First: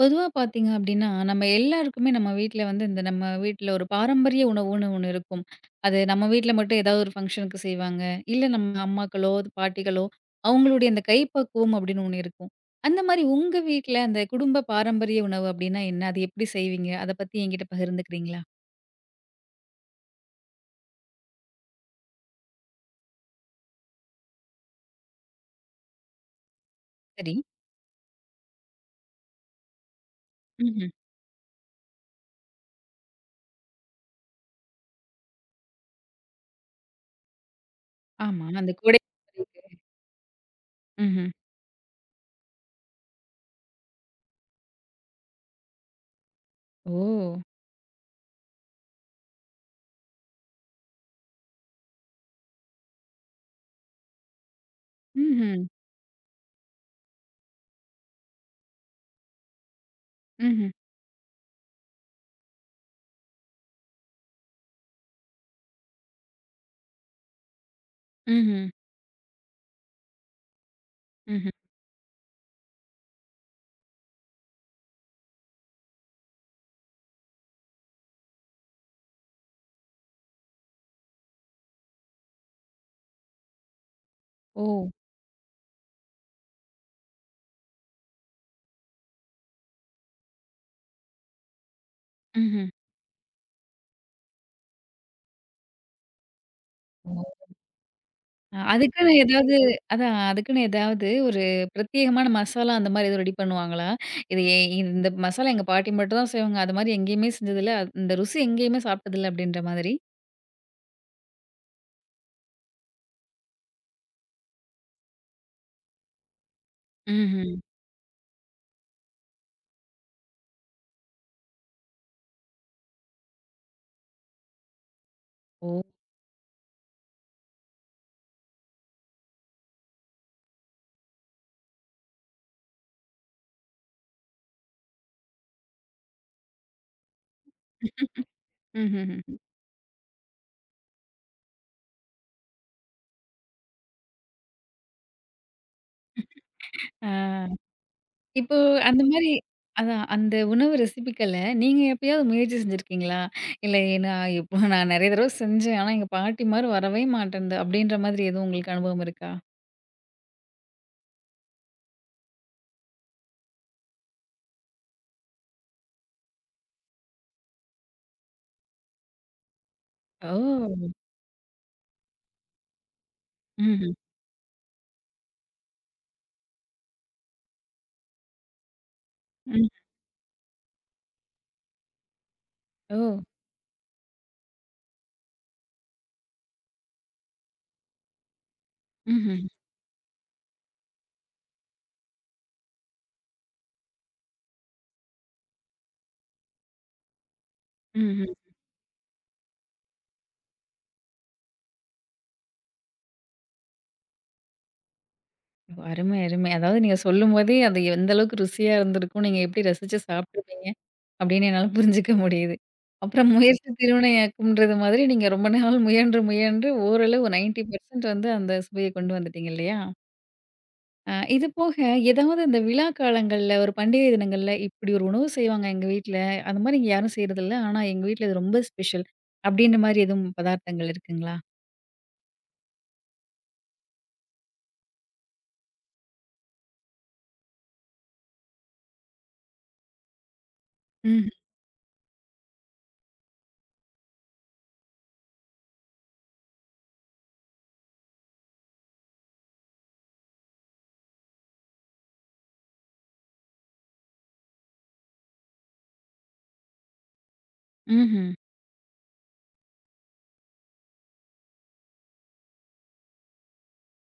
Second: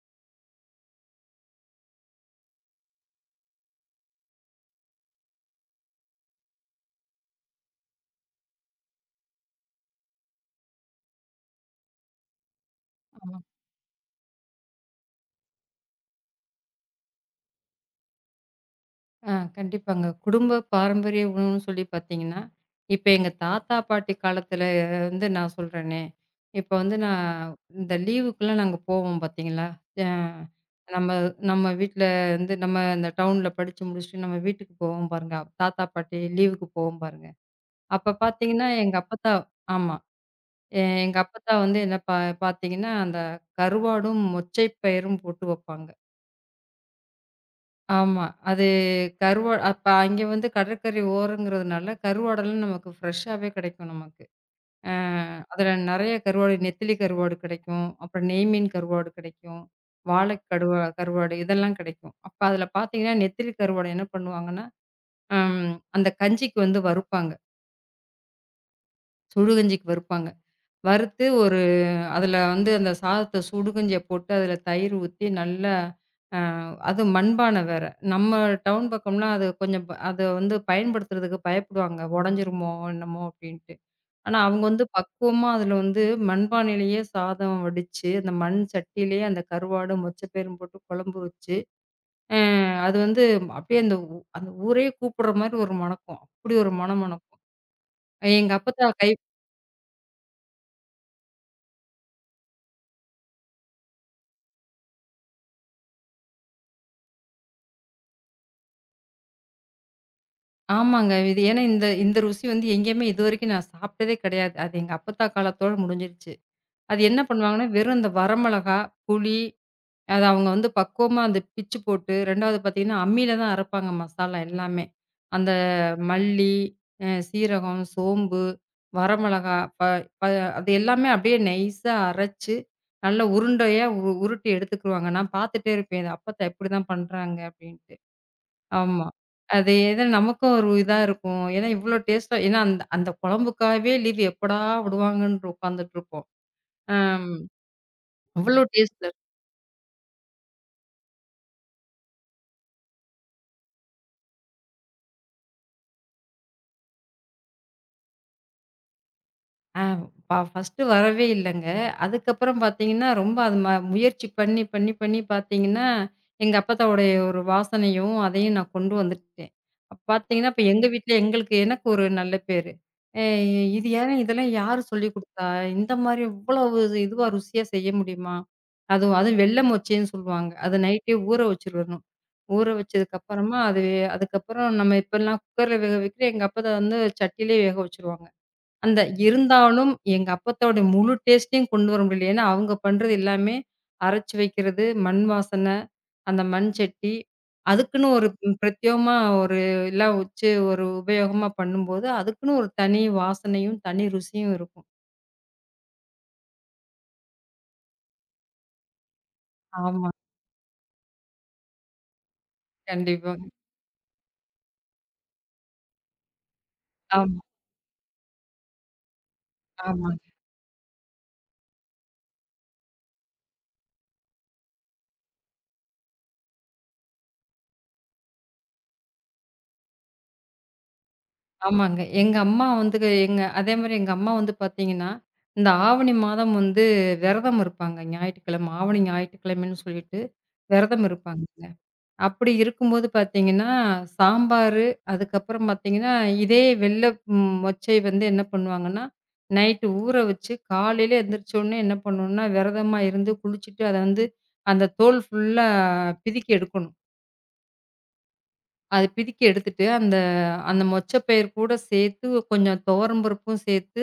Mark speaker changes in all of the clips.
Speaker 1: பொதுவா பார்த்தீங்க அப்டின்னா, நம்ம எல்லாருக்குமே நம்ம வீட்ல வந்து இந்த நம்ம வீட்ல ஒரு பாரம்பரிய உணவுன்னு ஒண்ணு இருக்கும். அது நம்ம வீட்ல மட்டும் ஏதாவது ஒரு ஃபங்ஷனுக்கு செய்வாங்க. இல்ல நம்ம அம்மாக்களோ, அது பாட்டிகளோ அவங்களுடைய அந்த கைப்பக்குவம் அப்டின்னு ஒண்ணு இருக்கும். அந்த மாரி
Speaker 2: ஆமா.
Speaker 1: உங்க வீட்ல அந்த குடும்ப பாரம்பரிய உணவு அப்டின்னா என்ன? அது எப்டி செய்வீங்க? அத பத்தி என்கிட்ட பகிர்ந்துக்கிறீங்களா?
Speaker 2: ஆ கண்டிப்பாங்க. குடும்ப பாரம்பரிய உணவுன்னு சொல்லி பார்த்தீங்கன்னா, இப்ப எங்க தாத்தா, பாட்டி காலத்துல வந்து நான் சொல்றேனே, இப்ப வந்து நான்
Speaker 1: சரி.
Speaker 2: இந்த லீவுக்குலாம் நாங்க போவோம் பார்த்தீங்களா? அ
Speaker 1: ம்ஹ்ம்.
Speaker 2: நம்ம நம்ம வீட்ல வந்து நம்ம இந்த டவுன்ல படிச்சு முடிச்சுட்டு நம்ம வீட்டுக்கு போவோம் பாருங்க. தாத்தா, பாட்டி லீவுக்கு போவோம் பாருங்க. அப்ப
Speaker 1: ஆமா.
Speaker 2: பார்த்தீங்கன்னா,
Speaker 1: அந்த
Speaker 2: எங்க
Speaker 1: கோடை
Speaker 2: அப்பத்தா
Speaker 1: பண்டிகை.
Speaker 2: ஆமா. எங்க
Speaker 1: ம்ஹ்ம்.
Speaker 2: அப்பத்தா வந்து என்ன பார்த்தீங்கன்னா, அந்த கருவாடும், மொச்சை பயிரும் போட்டு வப்பாங்க.
Speaker 1: ஓ!
Speaker 2: ஆமா. அது அப்ப அங்க வந்து கடற்கரை ஓரங்கிறதுனால கருவாடெல்லாம் நமக்கு ஃப்ரெஷ்ஷாவே கிடைக்கும் நமக்கு. அ
Speaker 1: ம்ஹ்ம்.
Speaker 2: அதுல நெறைய கருவாடு, நெத்திலி கருவாடு கிடைக்கும். அப்புறம் நெய்மீன் கருவாடு கிடைக்கும். வாளை
Speaker 1: ம்ஹ்ம்.
Speaker 2: கடுவா கருவாடு இதெல்லாம் கிடைக்கும். அப்ப அதுல பார்த்தீங்கன்னா, நெத்திலி கருவாடு என்ன பண்ணுவாங்கன்னா, அம் அந்த கஞ்சிக்கு வந்து வறுப்பாங்க.
Speaker 1: ம்ஹ்ம். ம்ஹ்ம்.
Speaker 2: சுடு கஞ்சிக்கு வறுப்பாங்க. வறுத்து
Speaker 1: ம்ஹ்ம்.
Speaker 2: ஒரு அதில வந்து அந்த சாதத்த சுடுகஞ்சிய போட்டு அதில தயிர் ஊத்தி நல்லா அ அதுவும் மண்பானை வேற. நம்ம டவுன் பக்கம்னா அது கொஞ்சம் அத வந்து பயன்படுத்துறதுக்கு பயப்படுவாங்க. உடைஞ்சிருமோ என்னமோ அப்படின்ட்டு. ஆனா
Speaker 1: ஓ!
Speaker 2: அவங்க வந்து பக்குவமா அதில வந்து மண்பானையிலேயே சாதம் வடிச்சு, அந்த மண் சட்டியிலேயே அந்த கருவாடு, மொச்சப்பயிரும் போட்டு குழம்பு வச்சு, அ
Speaker 1: ம்ஹ்ம்.
Speaker 2: அது வந்து அப்படியே அந்த அந்த ஊரே கூப்பிடுற மாரி ஒரு மணக்கும். அப்படி ஒரு மணம்
Speaker 1: ஓ!
Speaker 2: மணக்கும். எங்க
Speaker 1: அ
Speaker 2: அப்பத்தா கை
Speaker 1: அதுக்குன்னு ஏதாவது அதான் அதுக்குன்னு ஏதாவது ஒரு பிரத்யேகமான மசாலா அந்த மாரி எதுவும் ரெடி பண்ணுவாங்களா? இது எ இந்த மசாலா எங்க பாட்டி மட்டும் தான் செய்வாங்க. அது மாரி எங்கேயுமே செஞ்சதில்ல. இந்த ருசி எங்கேயுமே சாப்பிட்டதில்ல அப்படின்ற மாதிரி?
Speaker 2: ஆமாங்க. இது ஏன்னா இந்த இந்த ருசி வந்து எங்கேயுமே இதுவரைக்கும் நான் சாப்பிட்டதே கிடையாது. அது எங்க அப்பத்தா காலத்தோட முடிஞ்சிருச்சு. அது என்ன
Speaker 1: ம்ஹ்ம்.
Speaker 2: பண்ணுவாங்கன்னா, வெறும் இந்த வரமிளகா, புளி அத அவங்க வந்து பக்குவமா அந்த பிச்சு போட்டு 2வது பார்த்தீங்கன்னா, அம்மில தான் அரைப்பாங்க மசாலா எல்லாமே. அந்த
Speaker 1: ஓ!
Speaker 2: மல்லி, சீரகம், சோம்பு, வரமிளகா ப ப அது எல்லாமே அப்படியே நைஸா அரைச்சு, நல்ல உருண்டையா உருட்டி எடுத்துக்குருவாங்க. நான் பார்த்துட்டே இருப்பேன். இது அப்பத்தா இப்படிதான் பண்றாங்க அப்படின்ட்டு. ஆமா.
Speaker 1: ம்ஹ்ஹ்ம்.
Speaker 2: அது ஏதோ நமக்கும் ஒரு இதா இருக்கும். ஏன்னா இவ்ளோ டேஸ்ட்டா ஏன்னா அந்த அந்த குழம்புக்காகவே லீவ் எப்படா விடுவாங்கன்னு உட்கார்ந்துட்டு இருப்போம். அம்
Speaker 1: ஆ. இப்போ
Speaker 2: அவ்ளோ
Speaker 1: அந்த
Speaker 2: டேஸ்ட்ல
Speaker 1: மாரி அதான் அந்த உணவு ரெசிபிக்கள நீங்க எப்பயாவது முயற்சி செஞ்சிருக்கீங்களா? இல்ல நான் இப்போ நெறைய தடவ செஞ்சேன். ஆனா எங்க பாட்டி மாரி வரவே மாட்டேன்து அப்படின்ற மாதிரி எதுவும் உங்களுக்கு அனுபவம் இருக்கா?
Speaker 2: ஆ ஃபர்ஸ்ட்டு வரவே இல்லங்க. அதுக்கப்புறம் பார்த்தீங்கன்னா, ரொம்ப அது முயற்சி பண்ணி, பண்ணி, பண்ணி பார்த்தீங்கன்னா, எங்க அப்பத்தாவுடைய ஒரு வாசனையும், அதையும் நான் கொண்டு வந்துட்டேன். அப்ப பார்த்தீங்கன்னா, இப்ப எங்க
Speaker 1: ஓ!
Speaker 2: வீட்ல எங்களுக்கு எனக்கு ஒரு நல்ல பேரு. "ஏ இது
Speaker 1: ம்ஹ்ம்.
Speaker 2: யாரு இதெல்லாம் யாரு சொல்லிக் குடுத்தா? இந்த மாரி இவ்வளவு இதுவா ருசியா செய்ய முடியுமா?" அதுவும் அதுவும் வெள்ள
Speaker 1: ம்.
Speaker 2: மொச்சைன்னு சொல்லுவாங்க. அத நைட்டே ஊற வச்சுறணும். ஊற
Speaker 1: ஓ!
Speaker 2: வச்சதுக்கப்புறமா அது அதுக்கப்புறம் நம்ம இப்பலாம் குக்கர்ல வேக வைக்கிறோம். எங்க அப்பத்தா வந்து சட்டியிலே வேக வச்சுருவாங்க. அந்த
Speaker 1: ம்ஹ்ம்.
Speaker 2: இருந்தாலும் எங்க அப்பத்தோட முழு டேஸ்ட்டையும் கொண்டு வர முடியல. ஏன்னா, அவங்க பண்றது எல்லாமே அரைச்சு வைக்கிறது, மண் வாசனை, அந்த மண் சட்டி. அதுக்குன்னு ஒரு
Speaker 1: ம்ஹ்ம்.
Speaker 2: பிரத்யேகமா ஒரு எல்லாம் வச்சு ஒரு உபயோகமா பண்ணும்போது, அதுக்குன்னு ஒரு தனி வாசனையும், தனி ருசியும் இருக்கும்.
Speaker 1: ஓ! அருமை, அருமை. அதாவது நீங்க சொல்லும்போதே, அது எந்த அளவுக்கு ருசியா இருந்திருக்கும், நீங்க எப்படி ரசிச்சு
Speaker 2: ஆமா.
Speaker 1: சாப்பிட்டுருப்பீங்க, அப்படின்னு என்னால புரிஞ்சுக்க முடியுது. அப்புறம்
Speaker 2: கண்டிப்பாங்க.
Speaker 1: முயற்சி திருவினை யாக்கும்ன்றது மாதிரி நீங்க ரொம்ப நாள் முயன்று, முயன்று ஓரளவு
Speaker 2: ஆமா,
Speaker 1: 90% வந்து அந்த சுவைய கொண்டு வந்துட்டீங்க இல்லையா?
Speaker 2: ஆமாங்க,
Speaker 1: இது போக ஏதாவது இந்த விழா காலங்கள்ல, ஒரு பண்டிகை தினங்கள்ல, "இப்படி ஒரு உணவு செய்வாங்க எங்க வீட்ல. அந்த மாரி இங்க யாரும் செய்றதில்ல. ஆனா எங்க வீட்ல இது ரொம்ப ஸ்பெஷல்." அப்படின்ற மாரி எதுவும் பதார்த்தங்கள் இருக்குங்களா?
Speaker 2: ஆமாங்க. எங்க அம்மா வந்து எங்க அதேமாரி எங்க அம்மா வந்து பார்த்தீங்கன்னா, இந்த ஆவணி மாதம் வந்து விரதம் இருப்பாங்க. ஞாயிற்றுக்கிழமை, ஆவணி ஞாயிற்றுக்கிழமைன்னு சொல்லிட்டு விரதம்
Speaker 1: ம்ஹ்ம்.
Speaker 2: இருப்பாங்கங்க. அப்படி இருக்கும்போது பார்த்தீங்கன்னா, சாம்பாரு, அதுக்கப்புறம் பார்த்தீங்கன்னா, இதே வெள்ள மொச்சை வந்து என்ன பண்ணுவாங்கன்னா, நைட்டு ஊற வச்சு காலையில எந்திரிச்சோனே என்ன பண்ணணும்னா, விரதமா இருந்து குளிச்சுட்டு, அத வந்து அந்த தோல் ஃபுல்லா பிதுக்கி எடுக்கணும்.
Speaker 1: ம்ஹ்ம்.
Speaker 2: அது பிதுக்கி எடுத்துட்டு, அந்த அந்த மொச்சை பயிர் கூட சேர்த்து கொஞ்சம் துவரம் பருப்பும் சேர்த்து,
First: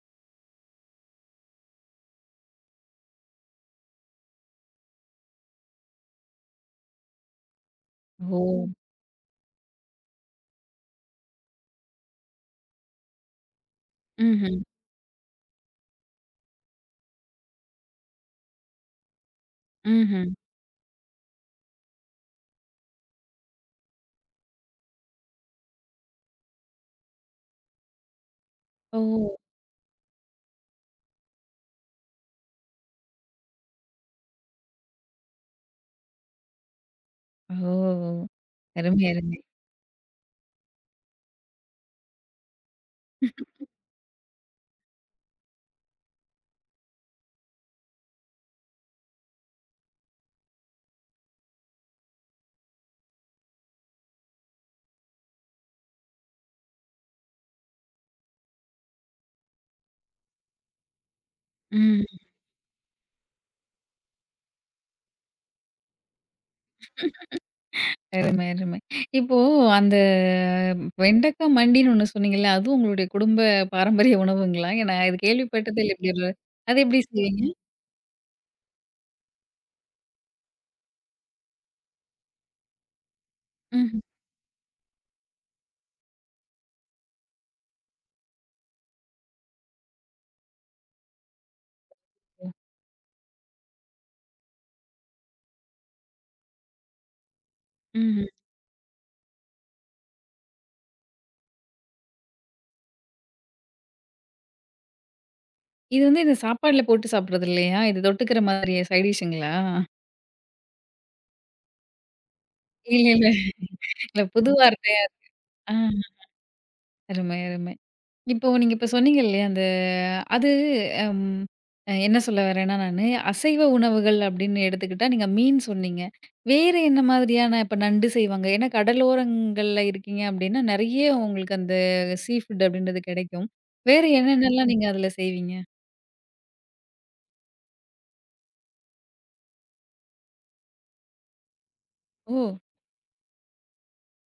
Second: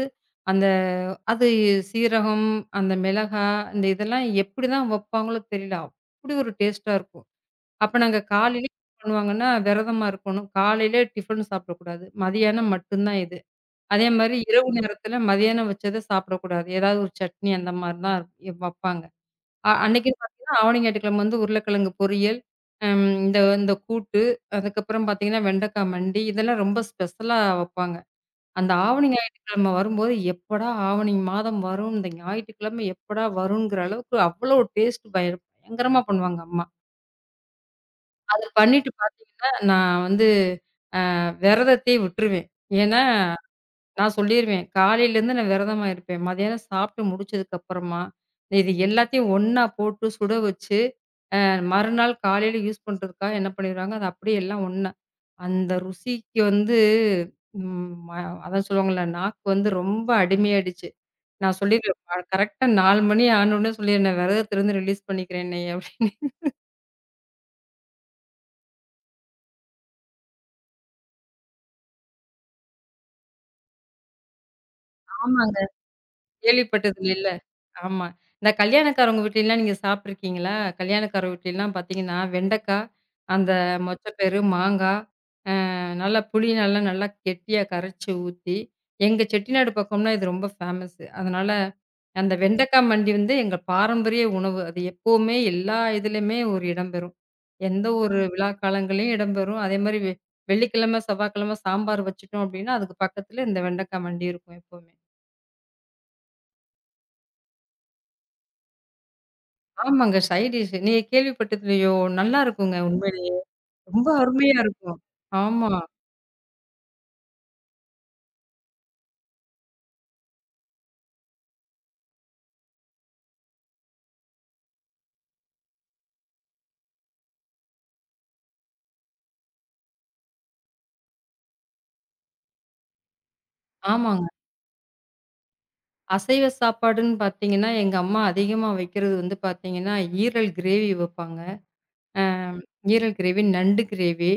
Speaker 2: அந்த அது சீரகம், அந்த மிளகாய், இதெல்லாம் எப்படி தான் வப்பாங்களோ தெரியல. அப்படி ஒரு டேஸ்ட்டா இருக்கும். அப்ப நாங்க
Speaker 1: ஓ!
Speaker 2: காலையில என்ன பண்ணுவாங்கன்னா, விரதமா இருக்கணும். காலையில டிஃபன் சாப்பிடக்கூடாது. மதியானம் மட்டும்தான் இது. அதே மாரி
Speaker 1: ம்ஹ்ம்.
Speaker 2: இரவு நேரத்துல மதியானம் வச்சத சாப்பிடக்கூடாது. ஏதாவது ஒரு சட்னி அந்த மாரி தான் வப்பாங்க. அன்னைக்குன்னு
Speaker 1: ம்ஹ்ம்.
Speaker 2: பார்த்தீங்கன்னா, ஆவணி ஞாயிற்றுக்கிழமை வந்து உருளைக்கிழங்கு பொரியல், இந்த இந்த கூட்டு, அதுக்கப்புறம் பார்த்தீங்கன்னா, வெண்டைக்காய் மண்டி இதெல்லாம் ரொம்ப ஸ்பெஷலா வப்பாங்க. அந்த
Speaker 1: ஓ!
Speaker 2: ஆவணி ஞாயிற்றுக்கிழமை வரும்போது, எப்படா ஆவணி மாதம் வரும்? இந்த ஞாயிற்றுக்கிழமை எப்படா வருங்கிற அளவுக்கு அவ்வளோ டேஸ்ட் பயங்கரமா பண்ணுவாங்க அம்மா.
Speaker 1: ஓ!
Speaker 2: அத பண்ணிட்டு
Speaker 1: அருமை, அருமை.
Speaker 2: பார்த்தீங்கன்னா, நான் வந்து விரதத்தையே விட்டுருவேன். ஏன்னா, நான் சொல்லிருவேன். காலையிலேருந்து நான் விரதமா இருப்பேன். மதியானம் சாப்பிட்டு முடிச்சதுக்கப்புறமா, இது எல்லாத்தையும் ஒண்ணா போட்டு சுட வச்சு, மறுநாள் காலையில யூஸ் பண்றதுக்காக என்ன பண்ணிருவாங்க, அது அப்படியே எல்லாம் ஒண்ணா. அந்த ருசிக்கு வந்து ம் ம- அதான் சொல்லுவாங்கல்ல, நாக்கு வந்து ரொம்ப அடிமையாயிடுச்சு. நான்
Speaker 1: ம்.
Speaker 2: சொல்லிருவேன், கரெக்ட்டா 4 மணி ஆனோனே சொல்லிருவேன், "நான் விரதத்திலருந்து ரிலீஸ் பண்ணிக்கிறேன் என்னைய" அப்படின்னு.
Speaker 1: அருமை, அருமை. இப்போ அந்த வெண்டக்கா மண்டின்னு ஒண்ணு சொன்னீங்கல்ல, அதுவும் உங்களுடைய குடும்ப பாரம்பரிய உணவுங்களா? ஏன்னா இது
Speaker 2: ஆமாங்க,
Speaker 1: கேள்விப்பட்டதே இல்ல இப்டி ஒரு அது எப்டி
Speaker 2: கேள்விப்பட்டது இல்ல.
Speaker 1: செய்வீங்க?
Speaker 2: ஆமா. இந்த கல்யாணக்காரவங்க வீட்லலாம் நீங்க சாப்பிட்டுருக்கீங்களா? கல்யாணக்கார வீட்லலாம் பார்த்தீங்கன்னா, வெண்டைக்கா, அந்த
Speaker 1: ம்ஹ்ம்.
Speaker 2: மொச்சப்பயிறு, மாங்கா, நல்லா புளி நல்லா நல்லா கெட்டியா கரைச்சு ஊத்தி, எங்க செட்டிநாடு பக்கம்னா இது ரொம்ப ஃபேமஸ். அதனால அந்த வெண்டைக்கா மண்டி வந்து எங்க பாரம்பரிய உணவு. அது எப்பவுமே எல்லா இதுலயுமே ஒரு இடம்பெறும். எந்த ஒரு
Speaker 1: ம்ஹ்ம்.
Speaker 2: விழா காலங்கள்லயும் இடம்பெறும். அதேமாரி வெள்ளிக்கிழமை, செவ்வாய்க்கிழமை சாம்பார் வச்சுட்டோம் அப்டின்னா, அதுக்கு பக்கத்துல இந்த வெண்டைக்கா மண்டி இருக்கும் எப்பவுமே.
Speaker 1: இது வந்து இந்த சாப்பாடுல போட்டு சாப்பிடுறது இல்லையா? இது தொட்டுக்கிற மாதிரி சைட் டிஷ்ங்களா?
Speaker 2: ஆமாங்க. சைட் டிஷ் நீங்க கேள்விப்பட்டதில்லையோ? நல்லா இருக்குங்க
Speaker 1: இல்ல, இல்ல.
Speaker 2: உண்மையிலே. ரொம்ப
Speaker 1: இல்ல புது
Speaker 2: அருமையா இருக்கும்.
Speaker 1: வார்த்தையா.
Speaker 2: ஆமா,
Speaker 1: ஆ. அருமை, அருமை. இப்போ நீங்க இப்ப சொன்னீங்க இல்லையா, அந்த அது அம் அ என்ன சொல்ல வரேன்னா நானு, அசைவ உணவுகள் அப்படின்னு எடுத்துக்கிட்டா நீங்க மீன் சொன்னீங்க. வேறு என்ன மாதிரியான இப்ப நண்டு செய்வாங்க. ஏன்னா கடலோரங்கள்ல இருக்கீங்க அப்படின்னா, நெறைய உங்களுக்கு அந்த சீ ஃபுட் அப்படின்றது கெடைக்கும். வேறு
Speaker 2: ஆமாங்க.
Speaker 1: என்னென்னலாம் ம். நீங்க அதுல செய்வீங்க?
Speaker 2: அசைவ சாப்பாடுன்னு பார்த்தீங்கன்னா, எங்க அம்மா அதிகமா வைக்கிறது வந்து பார்த்தீங்கன்னா, ஈரல் கிரேவி வைப்பாங்க.
Speaker 1: ஓ!
Speaker 2: அம் ஈரல் கிரேவி, நண்டு கிரேவி,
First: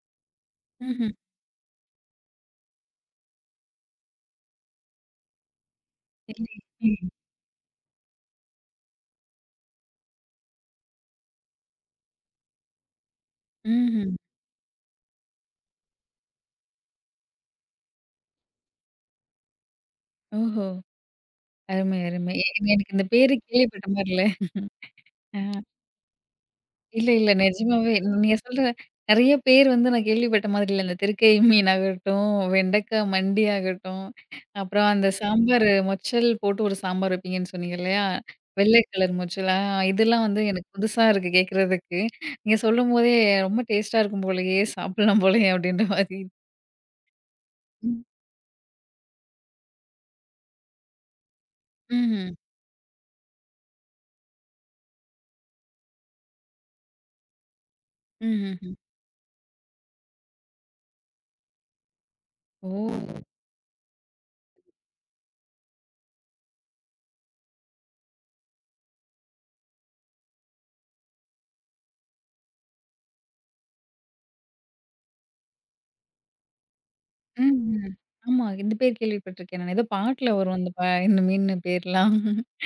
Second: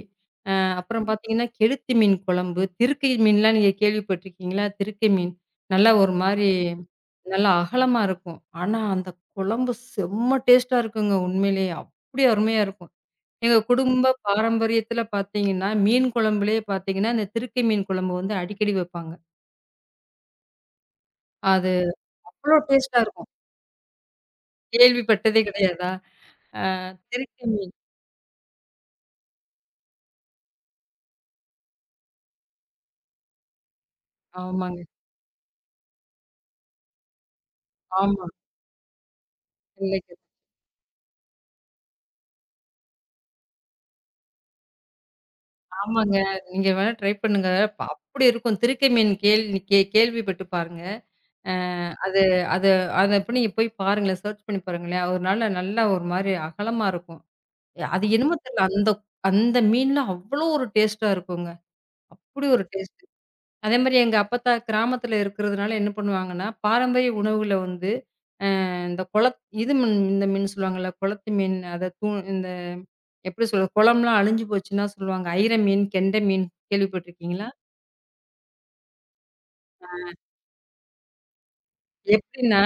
Speaker 2: அப்புறம்
Speaker 1: ம்ஹ்ம்.
Speaker 2: பார்த்தீங்கன்னா, கெளுத்தி மீன் குழம்பு, திருக்கை மீன்லாம் நீங்க கேள்விப்பட்டுருக்கீங்களா? திருக்கை மீன். நல்லா ஒரு மாரி
Speaker 1: இல்லையே. ம்.
Speaker 2: நல்லா அகலமா இருக்கும். ஆனா, அந்த குழம்பு செம்ம டேஸ்ட்டா இருக்குங்க உண்மையிலேயே. அப்படி அருமையா இருக்கும். எங்க
Speaker 1: ம்ஹ்ம்.
Speaker 2: குடும்ப பாரம்பரியத்துல பார்த்தீங்கன்னா, மீன் குழம்புலயே பார்த்தீங்கன்னா, இந்த திருக்கை மீன் குழம்பு வந்து அடிக்கடி வைப்பாங்க.
Speaker 1: ஓஹோ!
Speaker 2: அது
Speaker 1: அருமை, அருமை.
Speaker 2: அவ்ளோ
Speaker 1: எனக்கு
Speaker 2: டேஸ்ட்டா
Speaker 1: இந்த
Speaker 2: இருக்கும்.
Speaker 1: பேரு கேள்விப்பட்ட மாரி இல்ல. ஆ.
Speaker 2: கேள்விப்பட்டதே கிடையாதா? ஆ
Speaker 1: இல்ல, இல்ல.
Speaker 2: திருக்கை மீன்.
Speaker 1: நிஜமாவே நீங்க சொல்ற நெறைய பேர் வந்து நான் கேள்விப்பட்ட மாதிரி இல்ல. இந்த திருக்கை மீன் ஆகட்டும், வெண்டைக்காய் மண்டி ஆகட்டும்,
Speaker 2: ஆமாங்க.
Speaker 1: அப்புறம் அந்த சாம்பார் மொச்சல் போட்டு ஒரு சாம்பார் வைப்பீங்கன்னு சொன்னீங்க இல்லையா?
Speaker 2: ஆமா.
Speaker 1: வெள்ளை கலர் மொச்சல். ஆ.
Speaker 2: இல்லைங்க.
Speaker 1: இதெல்லாம் வந்து எனக்கு புதுசா இருக்கு கேட்கறதுக்கு. நீங்க சொல்லும்போதே ரொம்ப டேஸ்ட்டா இருக்கும் போலயே! சாப்பிடலாம் போலயே! அப்படின்ற
Speaker 2: ஆமாங்க.
Speaker 1: மாதிரி.
Speaker 2: நீங்க வேணா ட்ரை பண்ணுங்க.
Speaker 1: ம்.
Speaker 2: அப்படி இருக்கும். திருக்கை மீன் கேள்விப்பட்டு பாருங்க. அ அது
Speaker 1: ம்ஹ்ம்.
Speaker 2: அது அத அப்ப நீங்க போய் பாருங்களேன். சர்ச் பண்ணி பாருங்களேன். ஒரு நல்ல நல்லா ஒரு மாரி அகலமா இருக்கும். அது என்னமோ தெரியல.
Speaker 1: ம்ஹ்ஹ்ம்.
Speaker 2: அந்த அந்த மீன்ல அவ்வளோ ஒரு டேஸ்ட்டா இருக்குங்க. அப்படி ஒரு
Speaker 1: ஓ!
Speaker 2: டேஸ்ட். அதே மாரி எங்க அப்பத்தா கிராமத்துல இருக்கிறதுனால என்ன பண்ணுவாங்கன்னா, பாரம்பரிய உணவுகள வந்து இந்த இது மீன் இந்த மீன் சொல்லுவாங்கல்ல, குளத்து மீன் அத இந்த எப்படி சொல்றது? குளம்லாம் அழிஞ்சு போச்சுன்னா சொல்லுவாங்க. ஐர மீன், கெண்டை மீன் கேள்விப்பட்டுருக்கீங்களா?
Speaker 1: ம்ஹ்ம். ஆமா. இந்த பேர் கேள்விப்பட்டிருக்கேன். நான் ஏதோ பாட்டுல வரும் அந்த ப இந்த மீன் பேர்லாம்.
Speaker 2: எப்படின்னா,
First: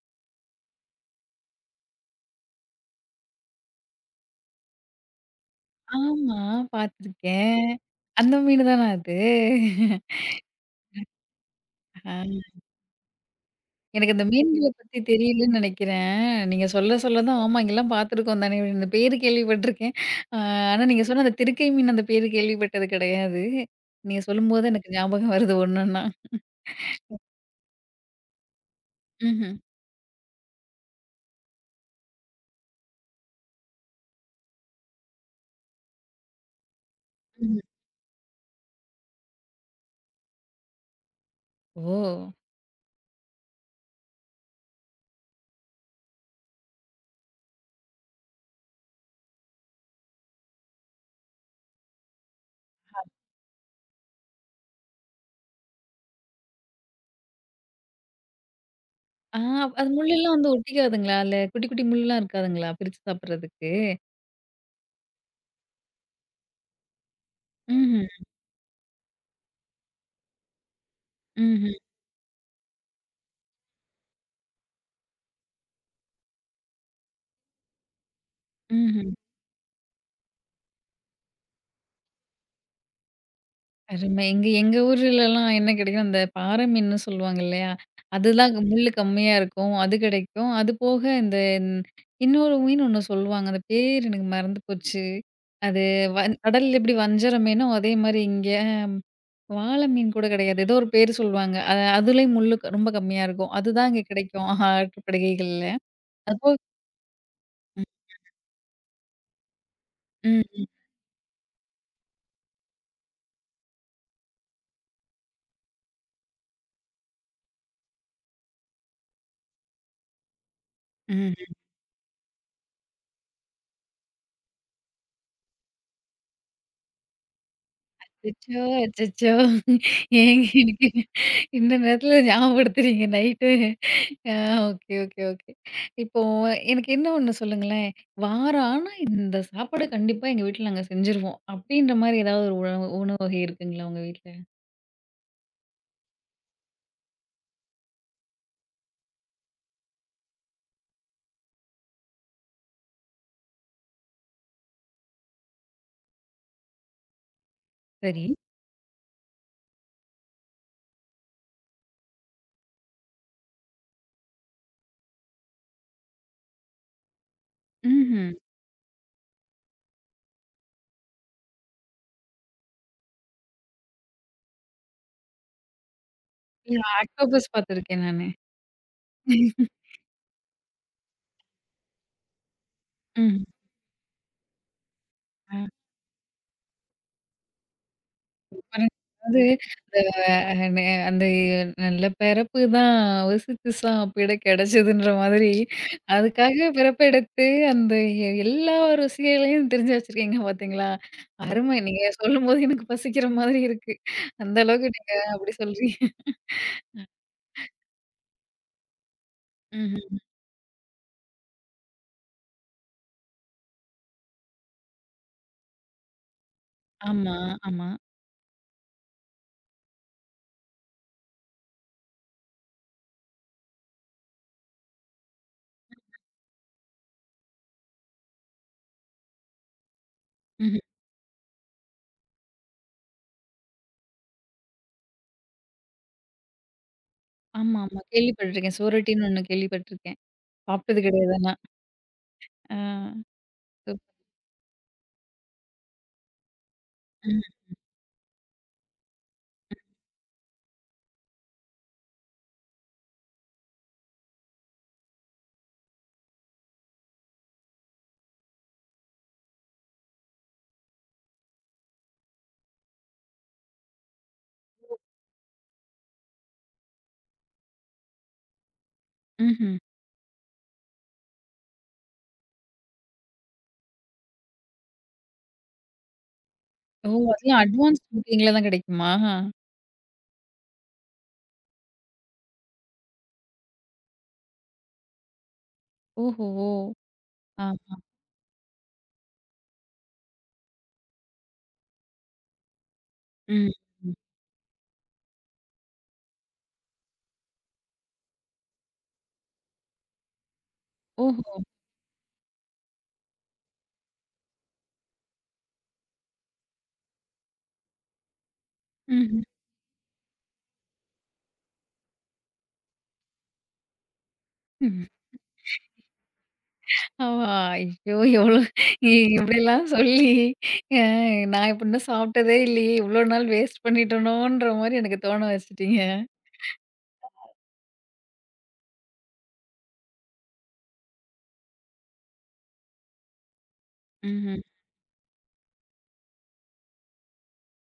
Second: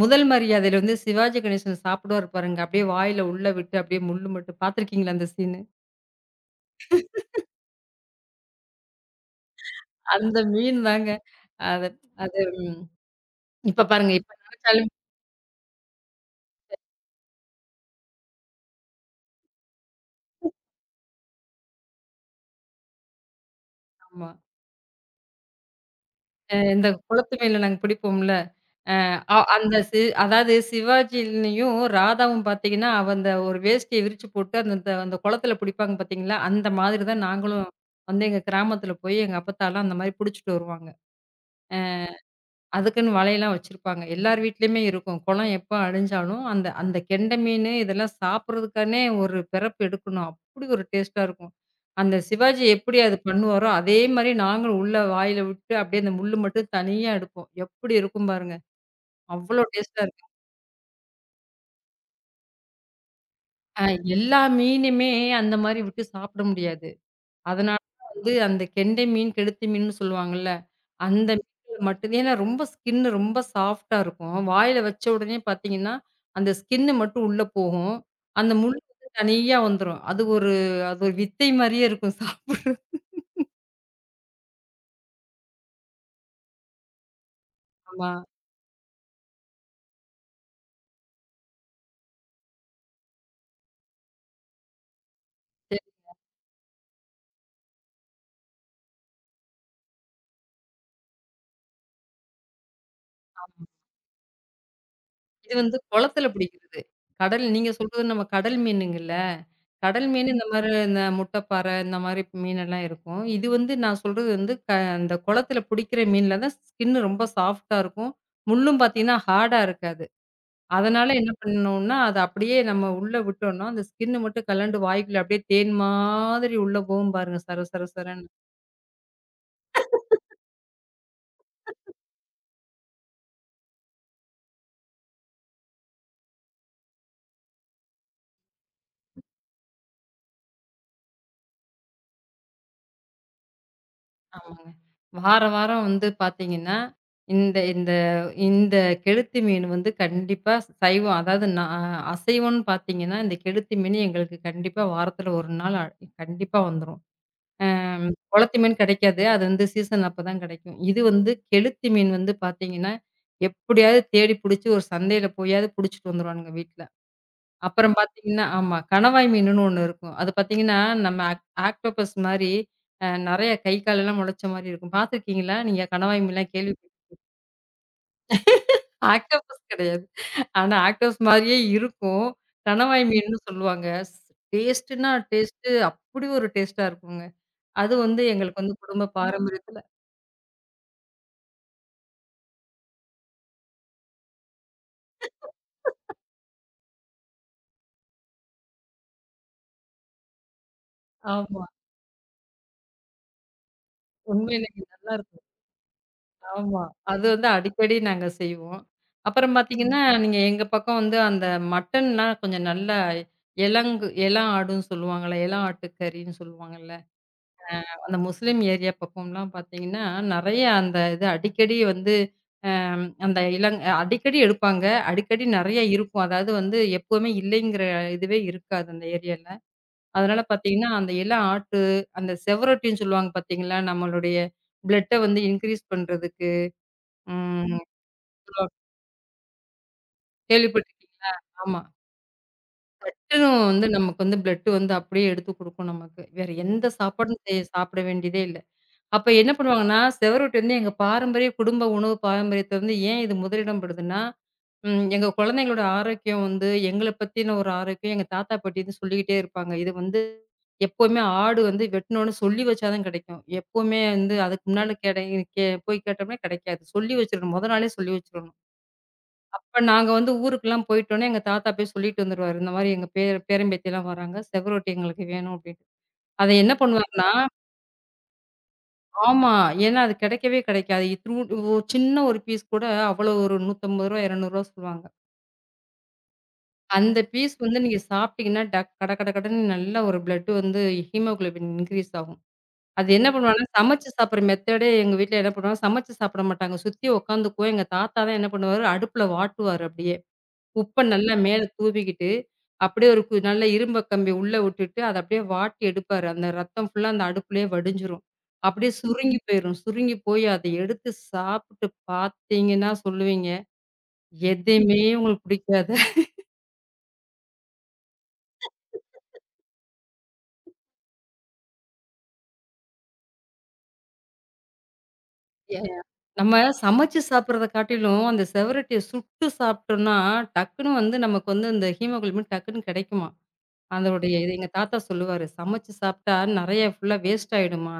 Speaker 2: முதல் மரியாதையில வந்து சிவாஜி கணேசன் சாப்பிடுவாரு பாருங்க. அப்படியே வாயில உள்ள விட்டு அப்படியே முள்ளு மட்டும் பார்த்துருக்கீங்களா அந்த சீனு?
Speaker 1: ஆமா. பார்த்துருக்கேன். அந்த மீனு தானா அது?
Speaker 2: அந்த மீன் தாங்க. அத அது
Speaker 1: ஆ.
Speaker 2: இப்ப பாருங்க.
Speaker 1: எனக்கு அந்த
Speaker 2: இப்ப
Speaker 1: மீன்கள
Speaker 2: நெனச்சாலும்
Speaker 1: பத்தி தெரியலன்னு நெனைக்கிறேன். நீங்க சொல்ல சொல்ல தான் ஆமா இங்கலாம் பார்த்துருக்கோம் தானே! இந்த பேரு கேள்விப்பட்டுருக்கேன். ஆ. ஆனா நீங்க சொன்ன அந்த திருக்கை மீன் அந்த பேரு கேள்விப்பட்டது கிடையாது. நீங்க
Speaker 2: ஆமா.
Speaker 1: சொல்லும்போது எனக்கு ஞாபகம் வருது ஒன்னொன்னா.
Speaker 2: இந்த குளத்து மீன்ல நாங்க பிடிப்போம்ல. அ அ
Speaker 1: ம்ஹ்ம்.
Speaker 2: அந்த அதாவது சிவாஜிலயும் ராதாவும் பாத்தீங்கன்னா, அவ அந்த ஒரு வேஷ்டிய விரிச்சு போட்டு அந்த அந்த அந்த குளத்துல புடிப்பாங்க பாத்தீங்களா, அந்த மாதிரி தான்
Speaker 1: ம்ஹ்ம்.
Speaker 2: நாங்களும் வந்து எங்க கிராமத்துல போய் எங்க அப்பத்தாலாம் அந்த மாரி புடிச்சுட்டு வருவாங்க.
Speaker 1: ஓ!
Speaker 2: அதுக்குன்னு வலையெல்லாம் வச்சிருப்பாங்க. எல்லார் வீட்லயுமே இருக்கும். குளம் எப்ப அழிஞ்சாலும் அந்த அந்த கெண்டை மீனு இதெல்லாம் சாப்பிடுறதுக்கானே ஒரு பிறப்பு எடுக்கணும். அப்படி ஒரு டேஸ்ட்டா இருக்கும். அந்த சிவாஜி எப்படி அது பண்ணுவாரோ, அதே மாரி நாங்களும் உள்ள வாயில விட்டு அப்படியே அந்த முள்ளு மட்டும் தனியா எடுப்போம். எப்படி இருக்கும் பாருங்க.
Speaker 1: ஆ.
Speaker 2: அவ்வளோ
Speaker 1: அது
Speaker 2: டேஸ்ட்டா இருக்கும்.
Speaker 1: முள்ளெல்லாம் வந்து ஒட்டிக்காதுங்களா? அதுல குட்டி குட்டி முள்லாம் இருக்காதுங்களா? பிரிச்சு சாப்பிடுறதுக்கு?
Speaker 2: அ எல்லா மீனுமே அந்த மாரி விட்டு சாப்பிட முடியாது. அதனால
Speaker 1: ம்ஹ்ம்.
Speaker 2: தான் வந்து அந்த கெண்டை மீன், கெளுத்தி மீன்னு சொல்லுவாங்கல்ல. அந்த
Speaker 1: ம்ஹ்ம்.
Speaker 2: மீன்ல மட்டும் ஏன்னா ரொம்ப ஸ்கின்னு ரொம்ப சாஃப்ட்டா இருக்கும். வாயில வச்ச உடனே பார்த்தீங்கன்னா, அந்த ஸ்கின்னு மட்டும் உள்ள போகும். அந்த முள் வந்து
Speaker 1: ம்ஹ்ம்.
Speaker 2: தனியா வந்துரும். அது ஒரு வித்தை மாரியே இருக்கும் சாப்பிடுற
Speaker 1: அருமை. எங்க எங்க ஊர்லலாம் என்ன கிடைக்கும், அந்த பாறை மீன்னு சொல்லுவாங்க இல்லையா?
Speaker 2: ஆமா.
Speaker 1: அதுதான் க- முள்ளு கம்மியா இருக்கும். அது கிடைக்கும். அது போக இந்த இன்- இன்னொரு மீன் ஒண்ணு சொல்லுவாங்க. அது பேர் எனக்கு மறந்து போச்சு. அது வன் கடல்ல எப்படி வஞ்சர மீனோ, அதே மாரி இங்க வாள மீன் கூட கிடையாது. ஏதோ ஒரு பேர் சொல்லுவாங்க. அதுலயும் முள்ளு க- ரொம்ப கம்மியா இருக்கும். அதுதான் இங்க கிடைக்கும் ஆஹா,
Speaker 2: இது
Speaker 1: ஆற்றுப்படுகைகள்ல.
Speaker 2: வந்து குளத்தில
Speaker 1: அப்போ
Speaker 2: பிடிக்கிறது. கடல் நீங்க
Speaker 1: ம்,
Speaker 2: சொல்றது நம்ம கடல் மீனுங்கல்ல. கடல் மீன் ம். இந்த
Speaker 1: ம்,
Speaker 2: மாரி இந்த முட்டைப்பாறை இந்த மாரி மீனெல்லாம் இருக்கும். இது வந்து நான் சொல்றது வந்து அந்த குளத்தில பிடிக்கிற மீன்ல தான் ஸ்கின் ரொம்ப சாஃப்ட்டா இருக்கும். முள்ளும் பார்த்தீங்கன்னா, ஹார்டா இருக்காது. அதனால என்ன
Speaker 1: ம்.
Speaker 2: பண்ணணும்னா, அத அப்படியே நம்ம உள்ள விட்டோம்னா, அந்த ஸ்கின் மட்டும் கழண்டு வாய்க்குள்ள அப்படியே தேன் மாதிரி உள்ள போகும் பாருங்க சர சர சரன்னு.
Speaker 1: அச்சச்சோ! அச்சச்சோ! ஏங்க எனக்கு இந்த நேரத்துல ஞாபகப்படுத்துறீங்க நைட்டு. ஆ. Okay, okay, okay. இப்போ எனக்கு என்ன ஒண்ணு சொல்லுங்களேன். வாரம் ஆனா இந்த சாப்பாடு கண்டிப்பா எங்க வீட்ல நாங்க செஞ்சுருவோம். அப்படின்ற மாரி ஏதாவது ஒரு உணவு உணவு வகை இருக்குங்களா உங்க வீட்ல?
Speaker 2: ஆமாங்க. வார வாரம் வந்து பார்த்தீங்கன்னா, இந்த இந்த இந்த கெளுத்தி மீன் வந்து கண்டிப்பா சைவம் அதாவது நான் அசைவம்ன்னு பார்த்தீங்கன்னா, இந்த கெளுத்தி மீன் எங்களுக்கு கண்டிப்பா வாரத்துல 1 நாள் கண்டிப்பா வந்துரும். அ
Speaker 1: சரி.
Speaker 2: குளத்தி மீன் கிடைக்காது. அது வந்து சீசன் அப்ப தான் கிடைக்கும். இது வந்து கெளுத்தி மீன் வந்து பார்த்தீங்கன்னா, எப்படியாவது தேடி புடிச்சு ஒரு சந்தையில போயாவது புடிச்சுட்டு வந்துருவானுங்க வீட்ல. அப்புறம்
Speaker 1: ம்ஹ்ம்.
Speaker 2: பார்த்தீங்கன்னா ஆமா. கணவாய் மீனுன்னு ஒண்ணு இருக்கும். அது பார்த்தீங்கன்னா, நம்ம ஆக்டோபஸ் மாரி நெறைய கை, காலெல்லாம் முளைச்ச மாரி இருக்கும். பார்த்துருக்கீங்களா? நீங்க கணவாய் மீன்லாம்
Speaker 1: இல்ல
Speaker 2: கேள்விப்பட்
Speaker 1: ஆக்டோபஸ் பார்த்துருக்கேன் நானு.
Speaker 2: ஆக்டோபஸ் கிடையாது. ஆனா, ஆக்டோபஸ் மாரியே இருக்கும். கணவாய் மீன்னு
Speaker 1: ம்.
Speaker 2: சொல்லுவாங்க. டேஸ்ட்டுன்னா
Speaker 1: ஆ.
Speaker 2: டேஸ்ட்டு அப்படி ஒரு டேஸ்ட்டா இருக்குங்க. அது வந்து எங்களுக்கு வந்து குடும்ப
Speaker 1: அது
Speaker 2: பாரம்பரியத்துல
Speaker 1: அஹ நே அந்த நல்ல பிறப்பு தான் "வசித்துசாம் பிட கிடைச்சதுன்ற" மாதிரி அதுக்காக பிறப்பெடுத்து அந்த எல்லா ருசிகளையும் தெரிஞ்சு வச்சிருக்கீங்க பார்த்தீங்களா?
Speaker 2: ஆமா.
Speaker 1: அருமை. நீங்க சொல்லும்போது எனக்கு பசிக்கிற மாதிரி இருக்கு. அந்த
Speaker 2: உண்மையிலேங்க
Speaker 1: அளவுக்கு நீங்க
Speaker 2: நல்லாருக்கும்.
Speaker 1: அப்படி சொல்றீங்க.
Speaker 2: ஆமா. அது வந்து அடிக்கடி நாங்க செய்வோம். அப்புறம் ம். பார்த்தீங்கன்னா,
Speaker 1: ம்ஹ்ம்.
Speaker 2: நீங்க எங்க பக்கம் வந்து அந்த மட்டன்லாம் கொஞ்சம் நல்லா எலங்கு எலா ஆடுன்னு சொல்லுவாங்கல்ல, எலா ஆட்டுக்கறின்னு சொல்லுவாங்கல்ல.
Speaker 1: ஆமா, ஆமா.
Speaker 2: அந்த முஸ்லீம் ஏரியா பக்கம்லாம் பார்த்தீங்கன்னா, நெறைய அந்த இது அடிக்கடி வந்து அந்த அடிக்கடி எடுப்பாங்க. அடிக்கடி நெறைய இருக்கும். அதாவது வந்து எப்பவுமே இல்லைங்கிற இதுவே இருக்காது அந்த ஏரியால. அதனால
Speaker 1: ம்ஹ்ம்.
Speaker 2: பார்த்தீங்கன்னா, அந்த எலா ஆட்டு, அந்த செவரொட்டின்னு சொல்லுவாங்க பார்த்தீங்களா? நம்மளுடைய பிளட்ட வந்து இன்கிரீஸ் பண்றதுக்கு. ம்.
Speaker 1: ஆமா, ஆமா. கேள்விப்பட்டுருக்கேன். சோரட்டின்னு ஒண்ணு கேள்விப்பட்டுருக்கேன். சாப்பிட்டது
Speaker 2: கேள்விப்பட்டுருக்கீங்களா?
Speaker 1: கிடையாது ஆனா.
Speaker 2: ஆமா.
Speaker 1: ஆ.
Speaker 2: சட்டுன்னு வந்து
Speaker 1: சூப்.
Speaker 2: நமக்கு வந்து பிளட் வந்து அப்படியே எடுத்து குடுக்கும் நமக்கு. வேற எந்த
Speaker 1: ம்.
Speaker 2: சாப்பாடும் செய் சாப்பிட வேண்டியதே இல்ல. அப்ப என்ன பண்ணுவாங்கன்னா, செவரொட்டி வந்து எங்க பாரம்பரிய குடும்ப உணவு பாரம்பரியத்த வந்து ஏன் இது முதலிடம் பெறுதுன்னா, எங்க குழந்தைங்களோட ஆரோக்கியம் வந்து எங்கள பத்தின ஒரு ஆரோக்கியம் எங்க தாத்தா, பாட்டி வந்து சொல்லிக்கிட்டே இருப்பாங்க. இது வந்து எப்பவுமே ஆடு வந்து வெட்டணும்னு சொல்லி வச்சா தான் கிடைக்கும். எப்பவுமே வந்து அதுக்கு முன்னால கெடை கே போய் கேட்டோம்னா கிடைக்காது. சொல்லி வச்சுரணும். மொத நாளே சொல்லி வச்சுரணும்.
Speaker 1: ம்ஹ்ம்.
Speaker 2: அப்ப நாங்க வந்து ஊருக்குலாம் போயிட்டோனே, எங்க தாத்தா போய் சொல்லிட்டு வந்துருவாரு. இந்த மாரி எங்க பேர பேரன் பேத்திலாம் வராங்க. செவரொட்டி எங்களுக்கு வேணும் அப்டின்னு. அத என்ன
Speaker 1: ஓ!
Speaker 2: பண்ணுவாருன்னா
Speaker 1: அதெல்லாம் அட்வான்ஸ் புக்கிங்ல தான் கிடைக்குமா?
Speaker 2: ஆமா. ஏன்னா அது கெடைக்கவே கெடைக்காது. இத்துனூண்டு ஒரு சின்ன ஒரு பீஸ் கூட அவ்வளோ ஒரு ரூ. 150, ரூ. 200 சொல்லுவாங்க.
Speaker 1: ஓஹோ! ஓ.
Speaker 2: அந்த பீஸ்
Speaker 1: ஆ.
Speaker 2: வந்து நீங்க சாப்பிட்டீங்கன்னா, டக் கட கட கடன்னு நல்லா ஒரு பிளட் வந்து ஹீமோகுளோபின் இன்கிரீஸ் ஆகும். அது என்ன பண்ணுவாங்கன்னா,
Speaker 1: ம்.
Speaker 2: சமைச்சு
Speaker 1: ம்.
Speaker 2: சாப்பிடுற மெத்தடே எங்க வீட்ல என்ன பண்ணுவாங்க, சமைச்சு சாப்பிட மாட்டாங்க. சுத்தி உக்காந்துக்குவோம். எங்க தாத்தா தான் என்ன பண்ணுவாரு, அடுப்புல வாட்டுவாரு அப்டியே. உப்ப நல்லா
Speaker 1: ஓஹோ!
Speaker 2: மேல தூவிக்கிட்டு, அப்படியே ஒரு நல்ல இரும்ப கம்பி உள்ள விட்டுட்டு, அத அப்படியே வாட்டி எடுப்பாரு. அந்த ரத்தம் ஃபுல்லா அந்த அடுப்புலயே வடிஞ்சிரும். அப்படியே சுருங்கி
Speaker 1: ம்ஹ்ம்.
Speaker 2: போயிரும். சுருங்கி போய் அத எடுத்து சாப்பிட்டு பார்த்தீங்கன்னா சொல்லுவீங்க, எதையுமே
Speaker 1: ம்.
Speaker 2: உங்களுக்கு பிடிக்காது.
Speaker 1: ஓ! ஐயோ! எவ்ளோ இப்படிலாம் சொல்லி அ நான் இப்ப இன்னும் சாப்பிட்டதே இல்லையே! இவ்ளோ நாள் வேஸ்ட் பண்ணிட்டோனோன்ற மாரி எனக்கு தோண
Speaker 2: ஏ
Speaker 1: வச்சுட்டீங்க.
Speaker 2: நம்ம சமைச்சு சாப்பிடுறத காட்டிலும், அந்த செவரட்டிய சுட்டு சாப்பிட்டோம்னா, டக்குனு வந்து நமக்கு வந்து இந்த ஹீமோகுளோபின் டக்குன்னு கிடைக்குமாம். அதோடைய இது
Speaker 1: ம்ஹ்ம்.
Speaker 2: எங்க தாத்தா சொல்லுவாரு, "சமைச்சு சாப்பிட்டா நெறைய ஃபுல்லா வேஸ்ட் ஆயிடுமா."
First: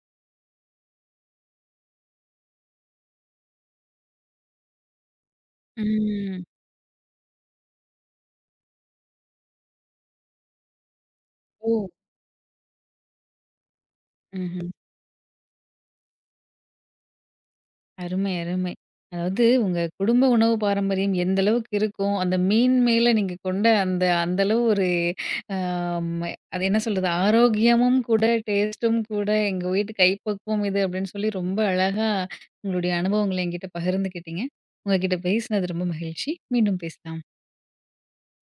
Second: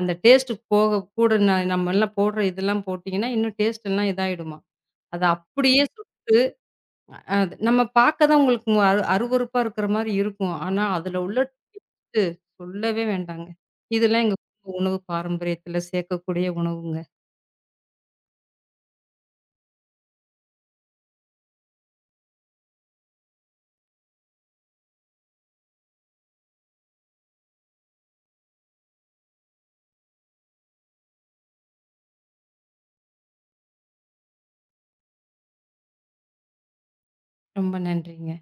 Speaker 2: அந்த டேஸ்ட் போக கூட நம்ம எல்லாம் போடுற இதெல்லாம் போட்டீங்கன்னா, இன்னும் டேஸ்ட் எல்லாம் இதாயிடுமாம். அத அப்படியே சுட்டு
Speaker 1: ம்.
Speaker 2: அது நம்ம பார்க்க தான் உங்களுக்கு மு அரு அருவருப்பா இருக்கிற மாரி இருக்கும். ஆனா, அதுல உள்ள
Speaker 1: ஓ!
Speaker 2: ட்டு சொல்லவே வேண்டாங்க. இதெல்லாம் எங்க
Speaker 1: ம்ஹ்ம்.
Speaker 2: குடும்ப உணவு பாரம்பரியத்துல சேர்க்கக்கூடிய உணவுங்க.
Speaker 1: அருமை, அருமை. அதாவது உங்க குடும்ப உணவு பாரம்பரியம் எந்த அளவுக்கு இருக்கும், அந்த மீன் மேல நீங்க கொண்ட அந்த அந்த அளவு ஒரு ஆம் அது என்ன சொல்றது, ஆரோக்கியமும் கூட, டேஸ்ட்டும் கூட, எங்க வீட்டு கைப்பக்குவம் இது அப்படின்னு சொல்லி ரொம்ப அழகா உங்களுடைய அனுபவங்கள என்கிட்ட பகிர்ந்துக்கிட்டீங்க. உங்ககிட்ட பேசினது ரொம்ப மகிழ்ச்சி. மீண்டும் பேசலாம்.
Speaker 2: ரொம்ப நன்றிங்க.